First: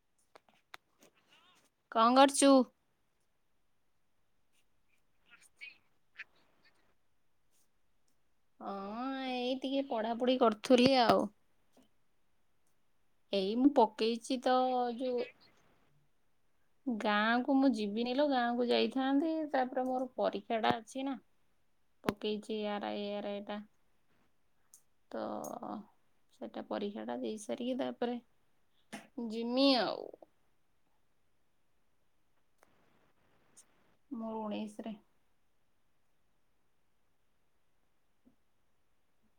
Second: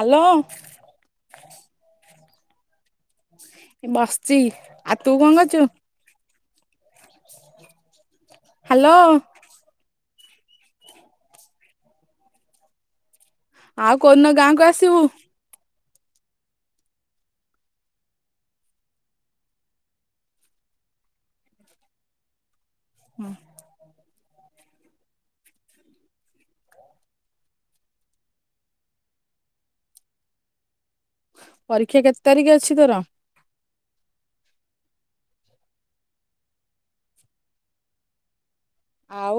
Hello. କଣ କରୁଛୁ। ଏ ବସିଛି ଆଉ ତୁ କଣ କରୁଛୁ? ହାଲୋ ହଁ ଏଇ ଟିକେ ପଢାପଢି କରୁଥିଲି ଆଉ। ଏଇ ମୁଁ ଆଉ କୋଉଦିନ ପକେଇଛି ତ ଗାଁକୁ ଆସିବୁ ଯୋଉ ଗାଁ କୁ ମୁଁ ଯିବିନି ଲୋ। ଗାଁକୁୁ ଯାଇଥାନ୍ତି, ତାପରେ ମୋର ପରୀକ୍ଷା ଟା ଅଛି ନା। ହଁ। ପକେଇଛି ଆର ଆଇ ଏଆରାଇ ଟା। ତ ଗୋଟା ପରୀକ୍ଷାଟା ଦେଇ ସାରିକି ତାପରେ ଜିମି ଆଉ। ପରୀକ୍ଷା କେତେ ତାରିଖ ଅଛି ତୋର। ମୋର ଉଣେଇଶରେ। ଆଉ।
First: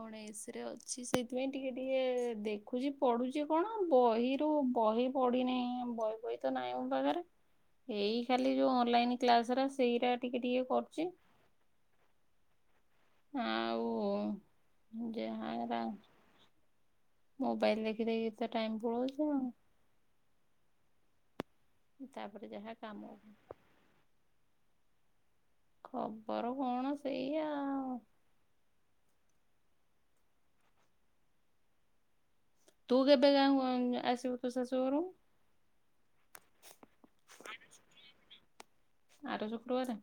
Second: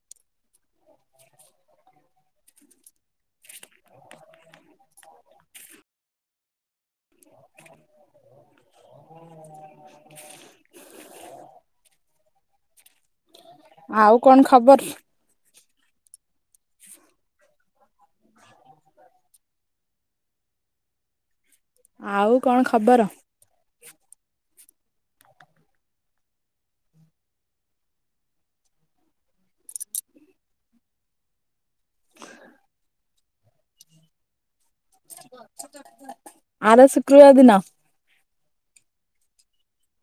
ଉଣେଇ ଶିରେ ଅଛି। ସେଥିପାଇଁ ଟିକେ ଟିକେ ଦେଖୁଛି। ପଢୁଛି କଣ, ବହିରୁ ବହି ପଢିନିଁ ବହି ଫହି ତ ନାଇଁ ମୋ ପାଖରେ। ଏଇ ଖାଲି ଯୋଉ ଅନଲାଇନ୍ କ୍ଲାସରା ସେଇଟା ଟିକେ ଟିକେ କରୁଚି। [unintelligible] ଆଉ କଣ ଖବର? [unintelligible] ମୋବାଇଲ ଦେଖି ଦେଖି ତ ଟାଇମ୍ ପଳଉଛି ଆଉ। ଆଉ ତାପରେ କଣ ଯାହା ଖବର? କାମ ଖବର କଣ ସେଇ ଆଉ। ତୁ କେବେ ଗାଁକୁ ଆଇଁ -ଆସିବୁ ତୋ ଶାଶୁଘରୁ। ଆର ଶୁକ୍ରବାର ଦିନ ଆର ଶୁକକ୍ରବାରେ।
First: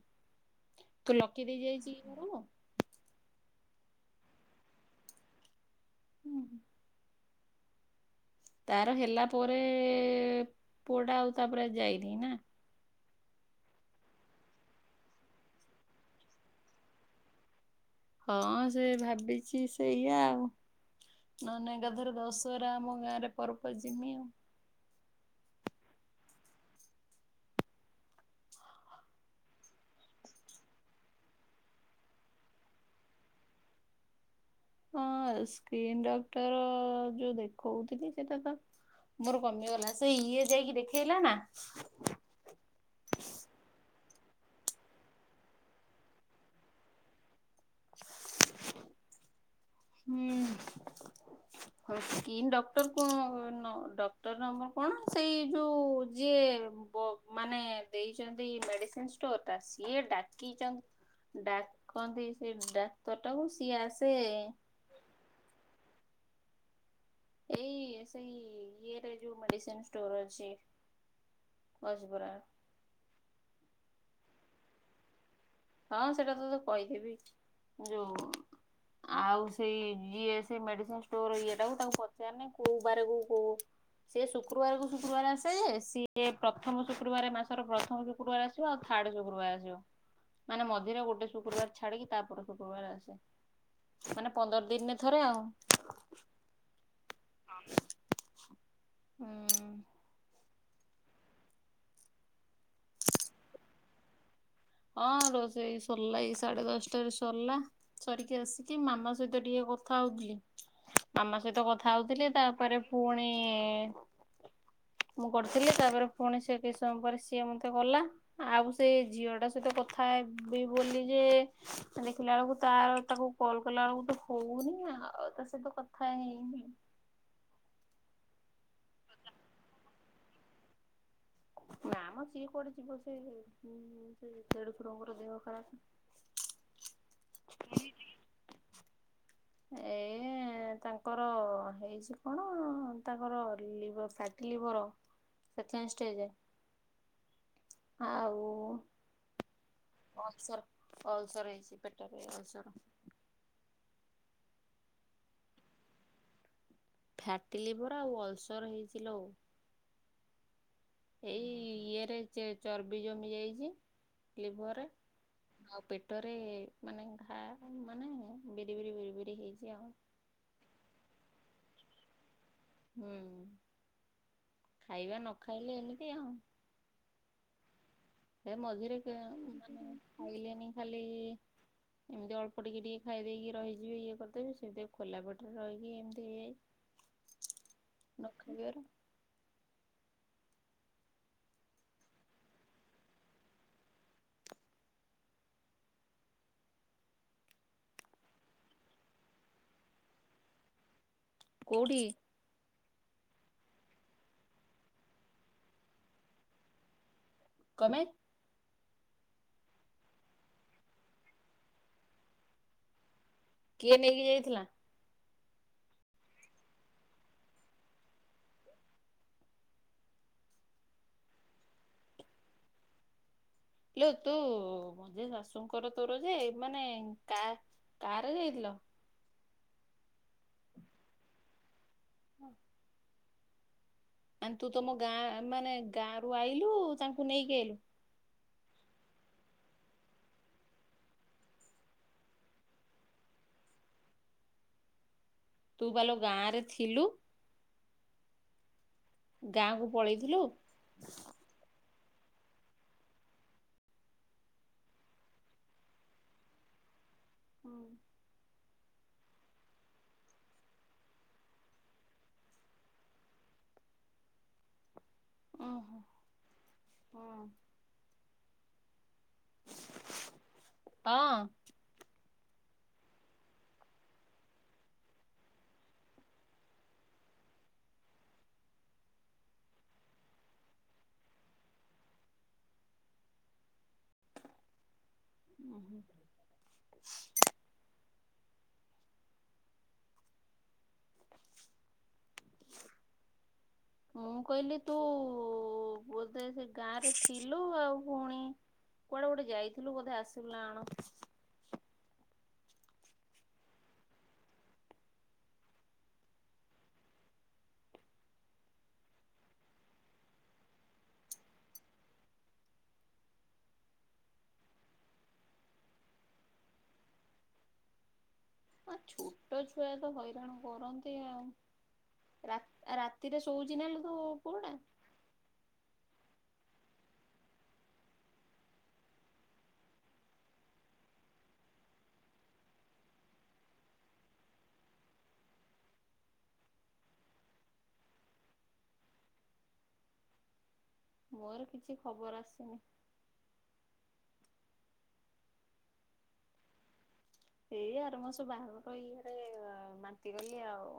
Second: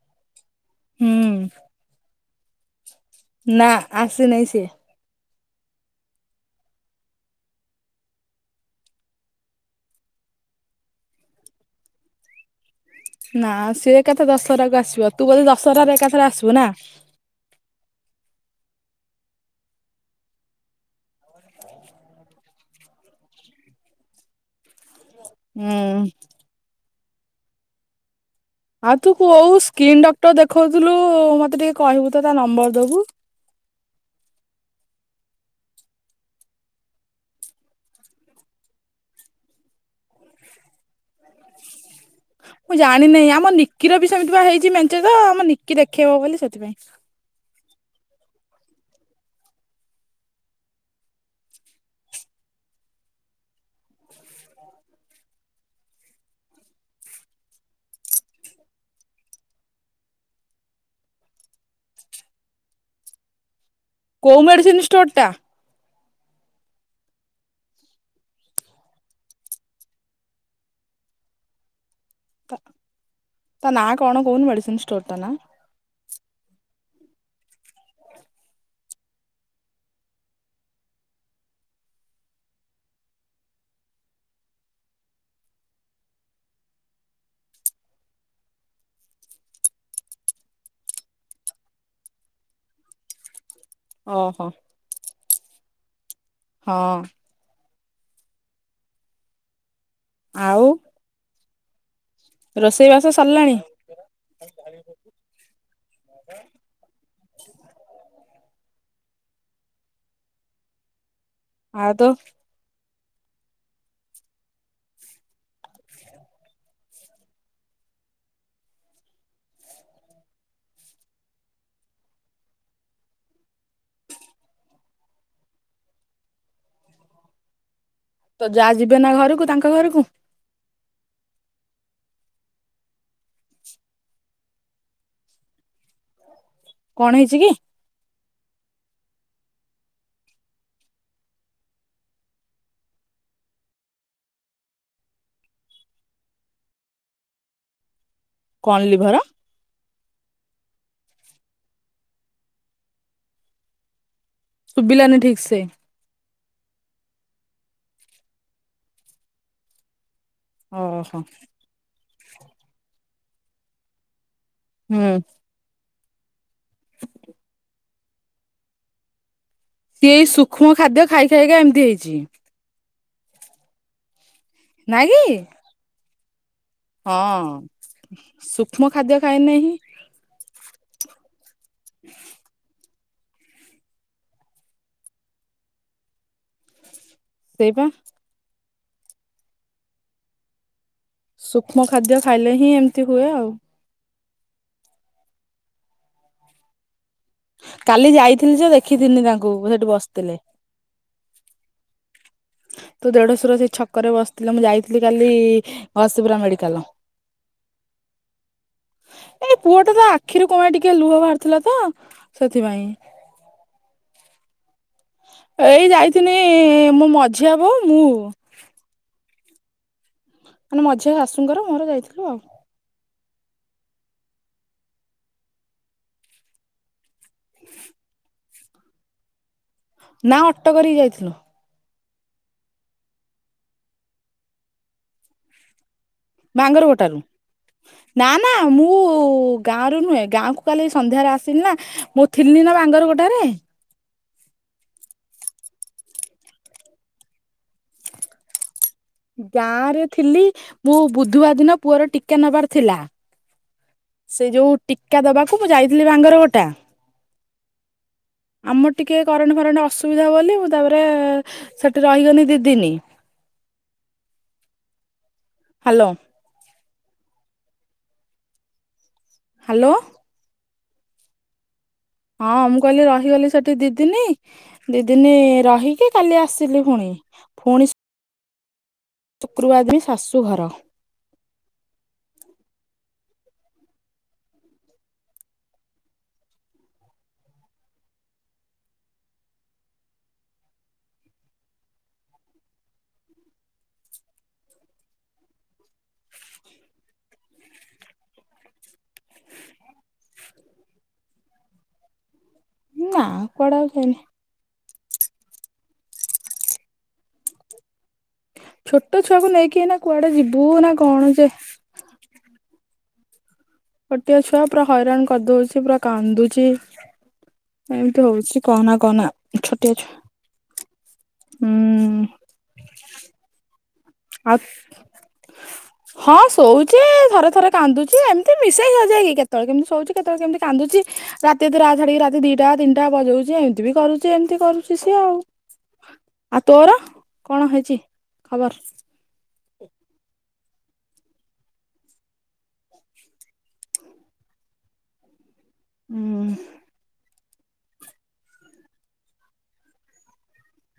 ହୁଁ ତୋ ଲକି ଦେଇ ଯାଇଛି। ଘରକୁ? ନା ଆସି ନାଇଁ ସେ। ଉଁ ହୁଁ। ତାର ହେଲା ପରେ ପୁଅଟା ଆଉ ତାପରେ ଯାଇନି ନା। ନା ସିଏ ଏକାଥେ ଦଶହରାକୁ ଆସିବ। ତୁ ବି ଦଶହରାରେ ଏକାଥରେ ଆସିବୁ ନା। ହଁ ସେ ଭାବିଛି ସେଇଆ ଆଉ। ନ ନାଇଁ ଏକାଥରେ ଦଶହରା ଆମ ଗାଁରେ ପର୍ବ ଯିମି। ହୁଁ। ହ। ଆଉ ତୁ କୋଉ ସ୍କିନ୍ ଡକ୍ଟର୍ ଦେଖଉଥିଲୁ ମତେ ଟିକେ କହିବୁ ତ ତା ନମ୍ବର ଦବୁ। ହଁ ସ୍କିନ୍ ଡକ୍ଟର ଯୋଉ ଦେଖଉଥିଲି ସେଟା ତ ମୋର କମିଗଲା। ସେ ଇଏ ଯାଇକି ଦେଖେଇଲା ନା। ମୁଁ ଜାଣିିନି। ଆମ ନିକିର ବି ସେମିତି ବା ହେଇଛି ମେଞ୍ଚେ ତ ଆମ ନିକି ଦେଖେଇବ ବୋଲି ସେଥିପାଇଁ। ହଉ ସ୍କିନ୍ ଡକ୍ଟର କଣ, ଡକ୍ଟର ନମ୍ବର କଣ ସେଇ ଯୋଉ ଯିଏ ମାନେ ଦେଇଚନ୍ତି ମେଡିସିନ୍ ଷ୍ଟୋର ଟା। ସିଏ ଡାକିଚ ଡାକନ୍ତି ସେ ଡାକ୍ତର ଟାକୁ। ସିଏ ଆସ କୋଉ ମେଡିସିନ୍ ଷ୍ଟୋର ଟା। ଏଇ ସେଇ ଇଏରେ ଯୋଉ ମେଡିସିନ ଷ୍ଟୋର ଅଛି, ଗଜପୁରା। ତା ନାଁ କଣ କହୁନୁ ମେଡିସିନ ଷ୍ଟୋର ଟା ନାଁ? ହଁ ସେଇଟା ତ ତତେ କହିଥିବି। ଯୋଉ ଆଉ ସେଇ ଯିଏ ସେ ମେଡିିସିନ ଷ୍ଟୋର ଇଏଟାକୁ ତାଙ୍କୁ ପଚାରିନି କୋଉ ବାରକୁ କୋଉ ସିଏ ଶୁକ୍ରବାରକୁ ଶୁକ୍ରବାର ଆସେ ସିଏ ପ୍ରଥମ ଶୁକ୍ରବାରେ ମାସର ପ୍ରଥମ ଶୁକ୍ରବାର ଆସ ଆସିବ ଆଉ ଥାର୍ଡ ଶୁକ୍ରବାର ଆସିବ। ମାନେ ମଝିରେ ଗୋଟେ ଶୁକ୍ରବାର ଛାଡିକି ତାପରେ ଶୁକ୍ରବାର ଆସେ। ମାନେ ଓହୋ ପନ୍ଦର ଦିନରେ ଥରେ ଆଉ। ହଁ। ହୁଁ। ଆଉ ରୋଷେଇ ବାସ ସରିଲାଣି? ହଁ ରୋଷେଇ ସରିଲା ଏଇ ସାଢେ ଦଶଟାରେ ସରିଲା। ସାରିକି ଆସିକି ମାମା ସହିତ ଟିକେ କଥା ହଉଥିଲି। ମାମା ସହିତ କଥା ଆଉ ତ ହଉଥିଲି ତାପରେ ପୁଣି ମୁଁ କରିଥିଲି ତାପରେ ପୁଣି ସେ କିିସି ସମୟ ପରେ ସିଏ ମତେ କଲା। ଆଉ ସେ ଝିଅ ଟା ମୁଁ ତ କଥା ହେବି ବୋଲି ଯେ ଦେଖିଲା ବେଳକୁ ତା ପାଖକୁ କଲ୍ କଲାବେଳ କୁ ହଉନି ଆଉ ତା ସହିତ କଥା ହେଇନି। ତୋ ଯା ଯିବେ ନା ଘରୁକୁ ତାଙ୍କ ଘରୁକୁ। ନା ମ ସିଏ କୁଆଡେ ଯିବ ସେ ଉଁ ସେ ଦେଢଶୁରଙ୍କର ଦେହ ଖରାପେ। କଣ ହେଇଚି କି? ଏ ହେ ତାଙ୍କର ହେଇଚି କଣ ତାଙ୍କର ଲିଭ ଫ୍ୟାଟି ଲିଭର୍। Second stage. ଆଉ କଣ ଲିଭର? ଅସର ଅଲ୍ସର ହେଇଚି ପେଟରେ ଅଲ୍ସର। ଶୁବିଲାନି ଠିକ୍ ସେ। ଫ୍ୟାଟି ଲିଭର ଆଉ ଅଲ୍ସର ହେଇଚି ଲୋ। ଓହୋ ଏଇ ଇଏରେ ଚେ ଚର୍ବି ଜମି ଯାଇଚି ଲିଭରରେ। ହୁଁ ଆଉ ପେଟରେ ମାନେ ଘା ମାନେ ବିରି ବିରି ବିରି ବିରି ହେଇଚି ଆଉ। ଏଇ ସୂକ୍ଷ୍ମ ଖାଦ୍ୟ ଖାଇ ଖାଇ କା ଏମିତି ହେଇଚି। ହୁଁ ନାଇଁ ଖାଇବା କି ନ ଖାଇଲେ ଏମିତି ଆଉ। ହଁ ଏ ସୂକ୍ଷ୍ମ ମଝିରେ କେ ଖାଦ୍ୟ ଖାଇନେ ହିଁ ମାନେ ଖାଇଲେନି ଖାଲି ଏମିତି ଅଳ୍ପ ଟିକେ ଟିକେ ଖାଇ ଦେଇକି ରହିଯିବେ ଇଏ କରିଦେବି ସେମିତି ଖୋଲା ପେଟରେ ରହିକି ଏମିତି ହେଇଯାଇ ସେଇ ପା। ନ ଖାଇବାରୁ ସୂକ୍ଷ୍ମ ଖାଦ୍ୟ ଖାଇଲେ ହିଁ ଏମିତି ହୁଏ ଆଉ। କାଲି ଯାଇଥିଲି ଯେ ଦେଖିଥିନି ତାଙ୍କୁ ସେଠି ବସିଥିଲେ। କୋଉଠି? ତୋ ଦେଢଶୁର ସେଇ ଛକରେ ବସିଥିଲ ମୁଁ ଯାଇଥିଲି କାଲି ଅସିପୁରା ମେଡିକାଲ। କଁ ମାଇଁ ଏ ପୁଅ ଟାର ତ ଆଖିରୁ କଣ ପାଇଁ ଟିକେ ଲୁହ ବାହାରୁଥିଲା ତ ସେଥିପାଇଁ। କିଏ ନେଇକି ଯାଇଥିଲା? ଏଇ ଯାଇଥିନି ମୋ ମଝିଆ ବୋଉ ମୁଁ। ମାନେ ମଝିଆ ଶାଶୁଙ୍କର ମୋର ଯାଇଥିଲୁ ଆଉ। କିଲେ ତୁ ମଝିଆ ଶାଶୁଙ୍କର ତୋର ଯେ ମାନେ କା କାରେ ଯାଇଥିଲ? ନା ଅଟୋ କରିକି ଯାଇଥିଲୁ। ହଁ। ଆ ତୁ ତମ ଗାଁ ମାନେ ଗାଁରୁ ଆ ମାଙ୍ଗର ଗୋଟାରୁ। ନା ନା ମୁଁ ଗାଁରୁ ନୁହେଁ ଗାଁ ଖାଲି କାଲି ସନ୍ଧ୍ୟାରେ ଆସିିଲିନା ମୋ ଥିଲନିନା ବାଙ୍ଗର ଗୋଟାରେ ତୁପାଲ ଗାଁରେ ଥିଲୁ। ଗାଁକୁ ଗାଁରେ ପଳେଇଥିଲୁ ଥିଲି ମୁଁ ବୁଧବାର ଦିନ ପୁଅର ଟି ଟିକା ନବାର ଥିଲା ସେଯୋଉ ଟୀକା ଦବାକୁ ମୁଁ ଯାଇଥିଲି ବାଙ୍ଗର ଗୋଟା ହୁଁ। ଆମର ଟିକେ କରରେଣ୍ଟ ଫରେଣ୍ଟ ଅସୁବିଧା ବୋଲି ମୁଁ ତାପରେ ସେଠି ରହିଗନି ଦିଦିନି ଓହୋ ହଁ। ହାଲୋ। ହଁ। ହଁ ମୁଁ କହିଲି ରହିଗଲି ସେଠି ଦିଦିନୀ ଦି ଦିନି ରହିକି କାଲି ଆସିଲି ଫୁଣି ଫୁଣି ଶୁକ୍ରବାର ଯିମି ଶାଶୁ ଘର ଓହୋ। [inaudible] [inaudible] ମୁଁ କହିଲି ତୁବୋଧେ ସେ ଗାଁରେ ଥିଲୁ ଆଉ ଫୁଣି କୁଆଡ଼େ ଗୋଟେ ଯାଇଥିଲୁ ବୋଧେ ଆସିଲୁନା କଣ? ନା କୁଆଡ଼େ ଆଉ ଯାଇନି। ଛୋଟ ଛୁଆକୁ ନେଇକି ଏଇନା କୁଆଡ଼େ ଯିବୁନା କଣ ଯେ ଛୋଟିଏ ଛୁଆ ପୁରା ହଇରାଣ କରିଦଉଚି ପୁରା କାନ୍ଦୁଚି ଏମିତି ହଉଚି ଆ ଛୋଟ ଛୁଆତ ହଇରାଣ କରନ୍ତି ଆଉ। ହୁଁ ରାତି ରାତିରେ ଶୋଉଚି ନହେଲେତୁ [inaudible] ହଁ ଶୋଉଚି ଥରେ ଥରେ କାନ୍ଦୁଚି ଏମିତି ମିଶେଇକି ସଜେଇକି କେତେବେଳେ କେମିତି ଶୋଉଚି କେତେବେଳେ କେମିତି କାନ୍ଦୁଚି ରାତିଅଧରେ ରାଛାଡ଼ିକି ରାତି ଦିଟା ତିନିଟା ବଜଉଚି ଏମତିବି କରୁଚି ଏମିତି କରୁଚି ସିଏ ଆଉ। ଆଉ ତୋର କଣ ହେଇଚି ଖବର? ମୋର କିଛି ଖବର ଆସିନି। ହୁଁ। ଏଇ ଆର ମାସ ବାହାଘର ଇଆଡ଼େ ବାନ୍ତି କଲି ଆଉ।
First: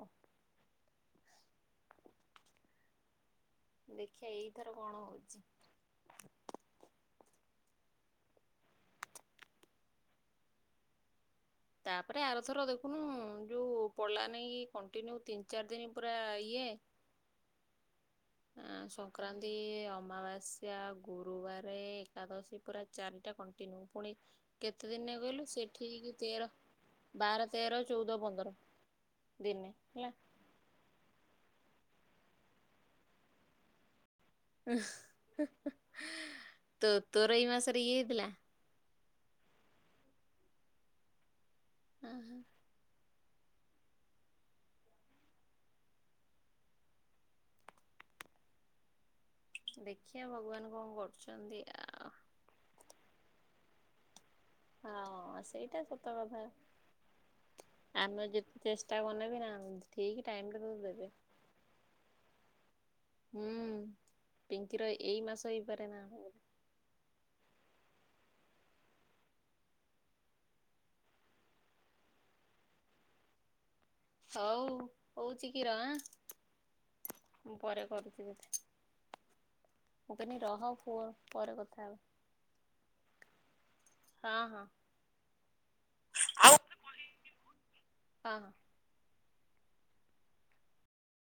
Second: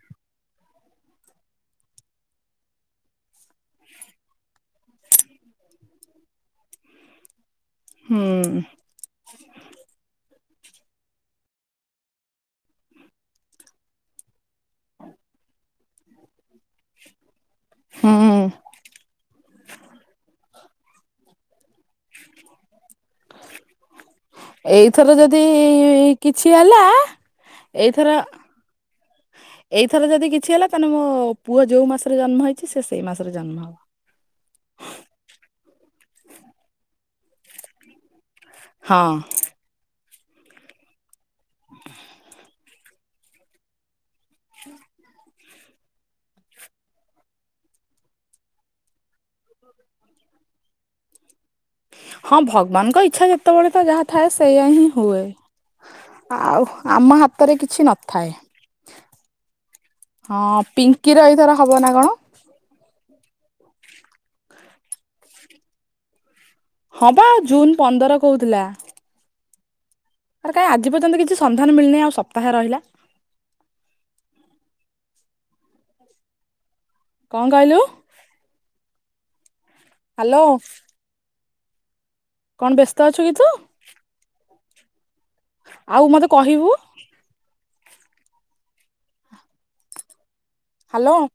ଦେଖିଆ ଏଇ ଥର କଣ ହଉଚି। ହୁଁ। ତାପରେ ଆରଥର ଦେଖୁନୁ ଯୋଉ ପଳିଲା ନେଇକି କଣ୍ଟିନ୍ୟୁ ତିନି ଚାରି ଦିନି ପୁରା ଇଏ ହୁଁ ଆ ସଂକ୍ରାନ୍ତି ଅମାବାସ୍ ଗୁରୁବାର ଏକାଦଶୀ ପୁରା ଚାରିଟା କଣ୍ଟିନ୍ୟୁ ପୁଣି କେତେ ଏଇଥର ଦିନରେ ଯଦି କିଇଲୁ ସେଠିକି କିଛି ତେର ହେଲା ବାର ତେର ଚଉଦ ପନ୍ଦର ଦିନେ ଥରେ ହେଲା ଯଦି କିଛି ହେଲା ତାହେଲେ ମୋ ପୁଅ ଯେଉଁ ମାସରେ ଜନ୍ମ ହୋଇଛି ସେ ସେଇ ମାସରେ ଜନ୍ମ ହେବ। ଉ ତୋ ତୋର ଏଇ ମାସରେ ଇଏ ହେଇଥିଲା? ହଁ। ଓହୋ। ହ ଦେଖିଆ ଭଗବାନ କଣ କରୁଚନ୍ତି ଆ ହଁ ଭଗବାନଙ୍କ ଇଚ୍ଛା ଯେତେବେଳେ ତ ଯାହା ଥାଏ‌ ସେଇୟା ହିଁ ହୁଏ ହଁ ସେଇଟା ସତ କଥା ଆଉ ଆମ ହାତରେ କିଛି ଆମେ ନଥାଏ। ଯେତେ ଚେଷ୍ଟା କଲେ ବି ନା ଠିକ ଟାଇମରେ ହଁ ତତେ ଦେବେ ପିଙ୍କିର ଏଇଥର ହବ ନା କଣ? ହୁଁ ପିଙ୍କିର ଏଇ ମାସ ହେଇପାରେ ନା [unintelligible] ହଁ ପା ଜୁନ୍ ପନ୍ଦର କହୁଥିଲା। ତାର କାଇଁ ଆଜି ପର୍ଯ୍ୟନ୍ତ କିଛି ସନ୍ଧାନ ମିଳିନି ଆଉ ସପ୍ତାହେ ରହିଲା। ହଉ ହଉ ଚିକି ର। କଣ ମୁଁ କହିଲୁ ପରେ କରୁଛି ତତେ। ମୁଁ କହିନି ହ୍ୟାଲୋ ରହ ପୁଅ ପରେ କଥା ହେବା। କଣ ବ୍ୟସ୍ତ ଅଛୁ କି ତୁ? ହଁ ହଁ। ଆଉ ମତେ କହିବୁ? ହଁ। ହ୍ୟାଲୋ?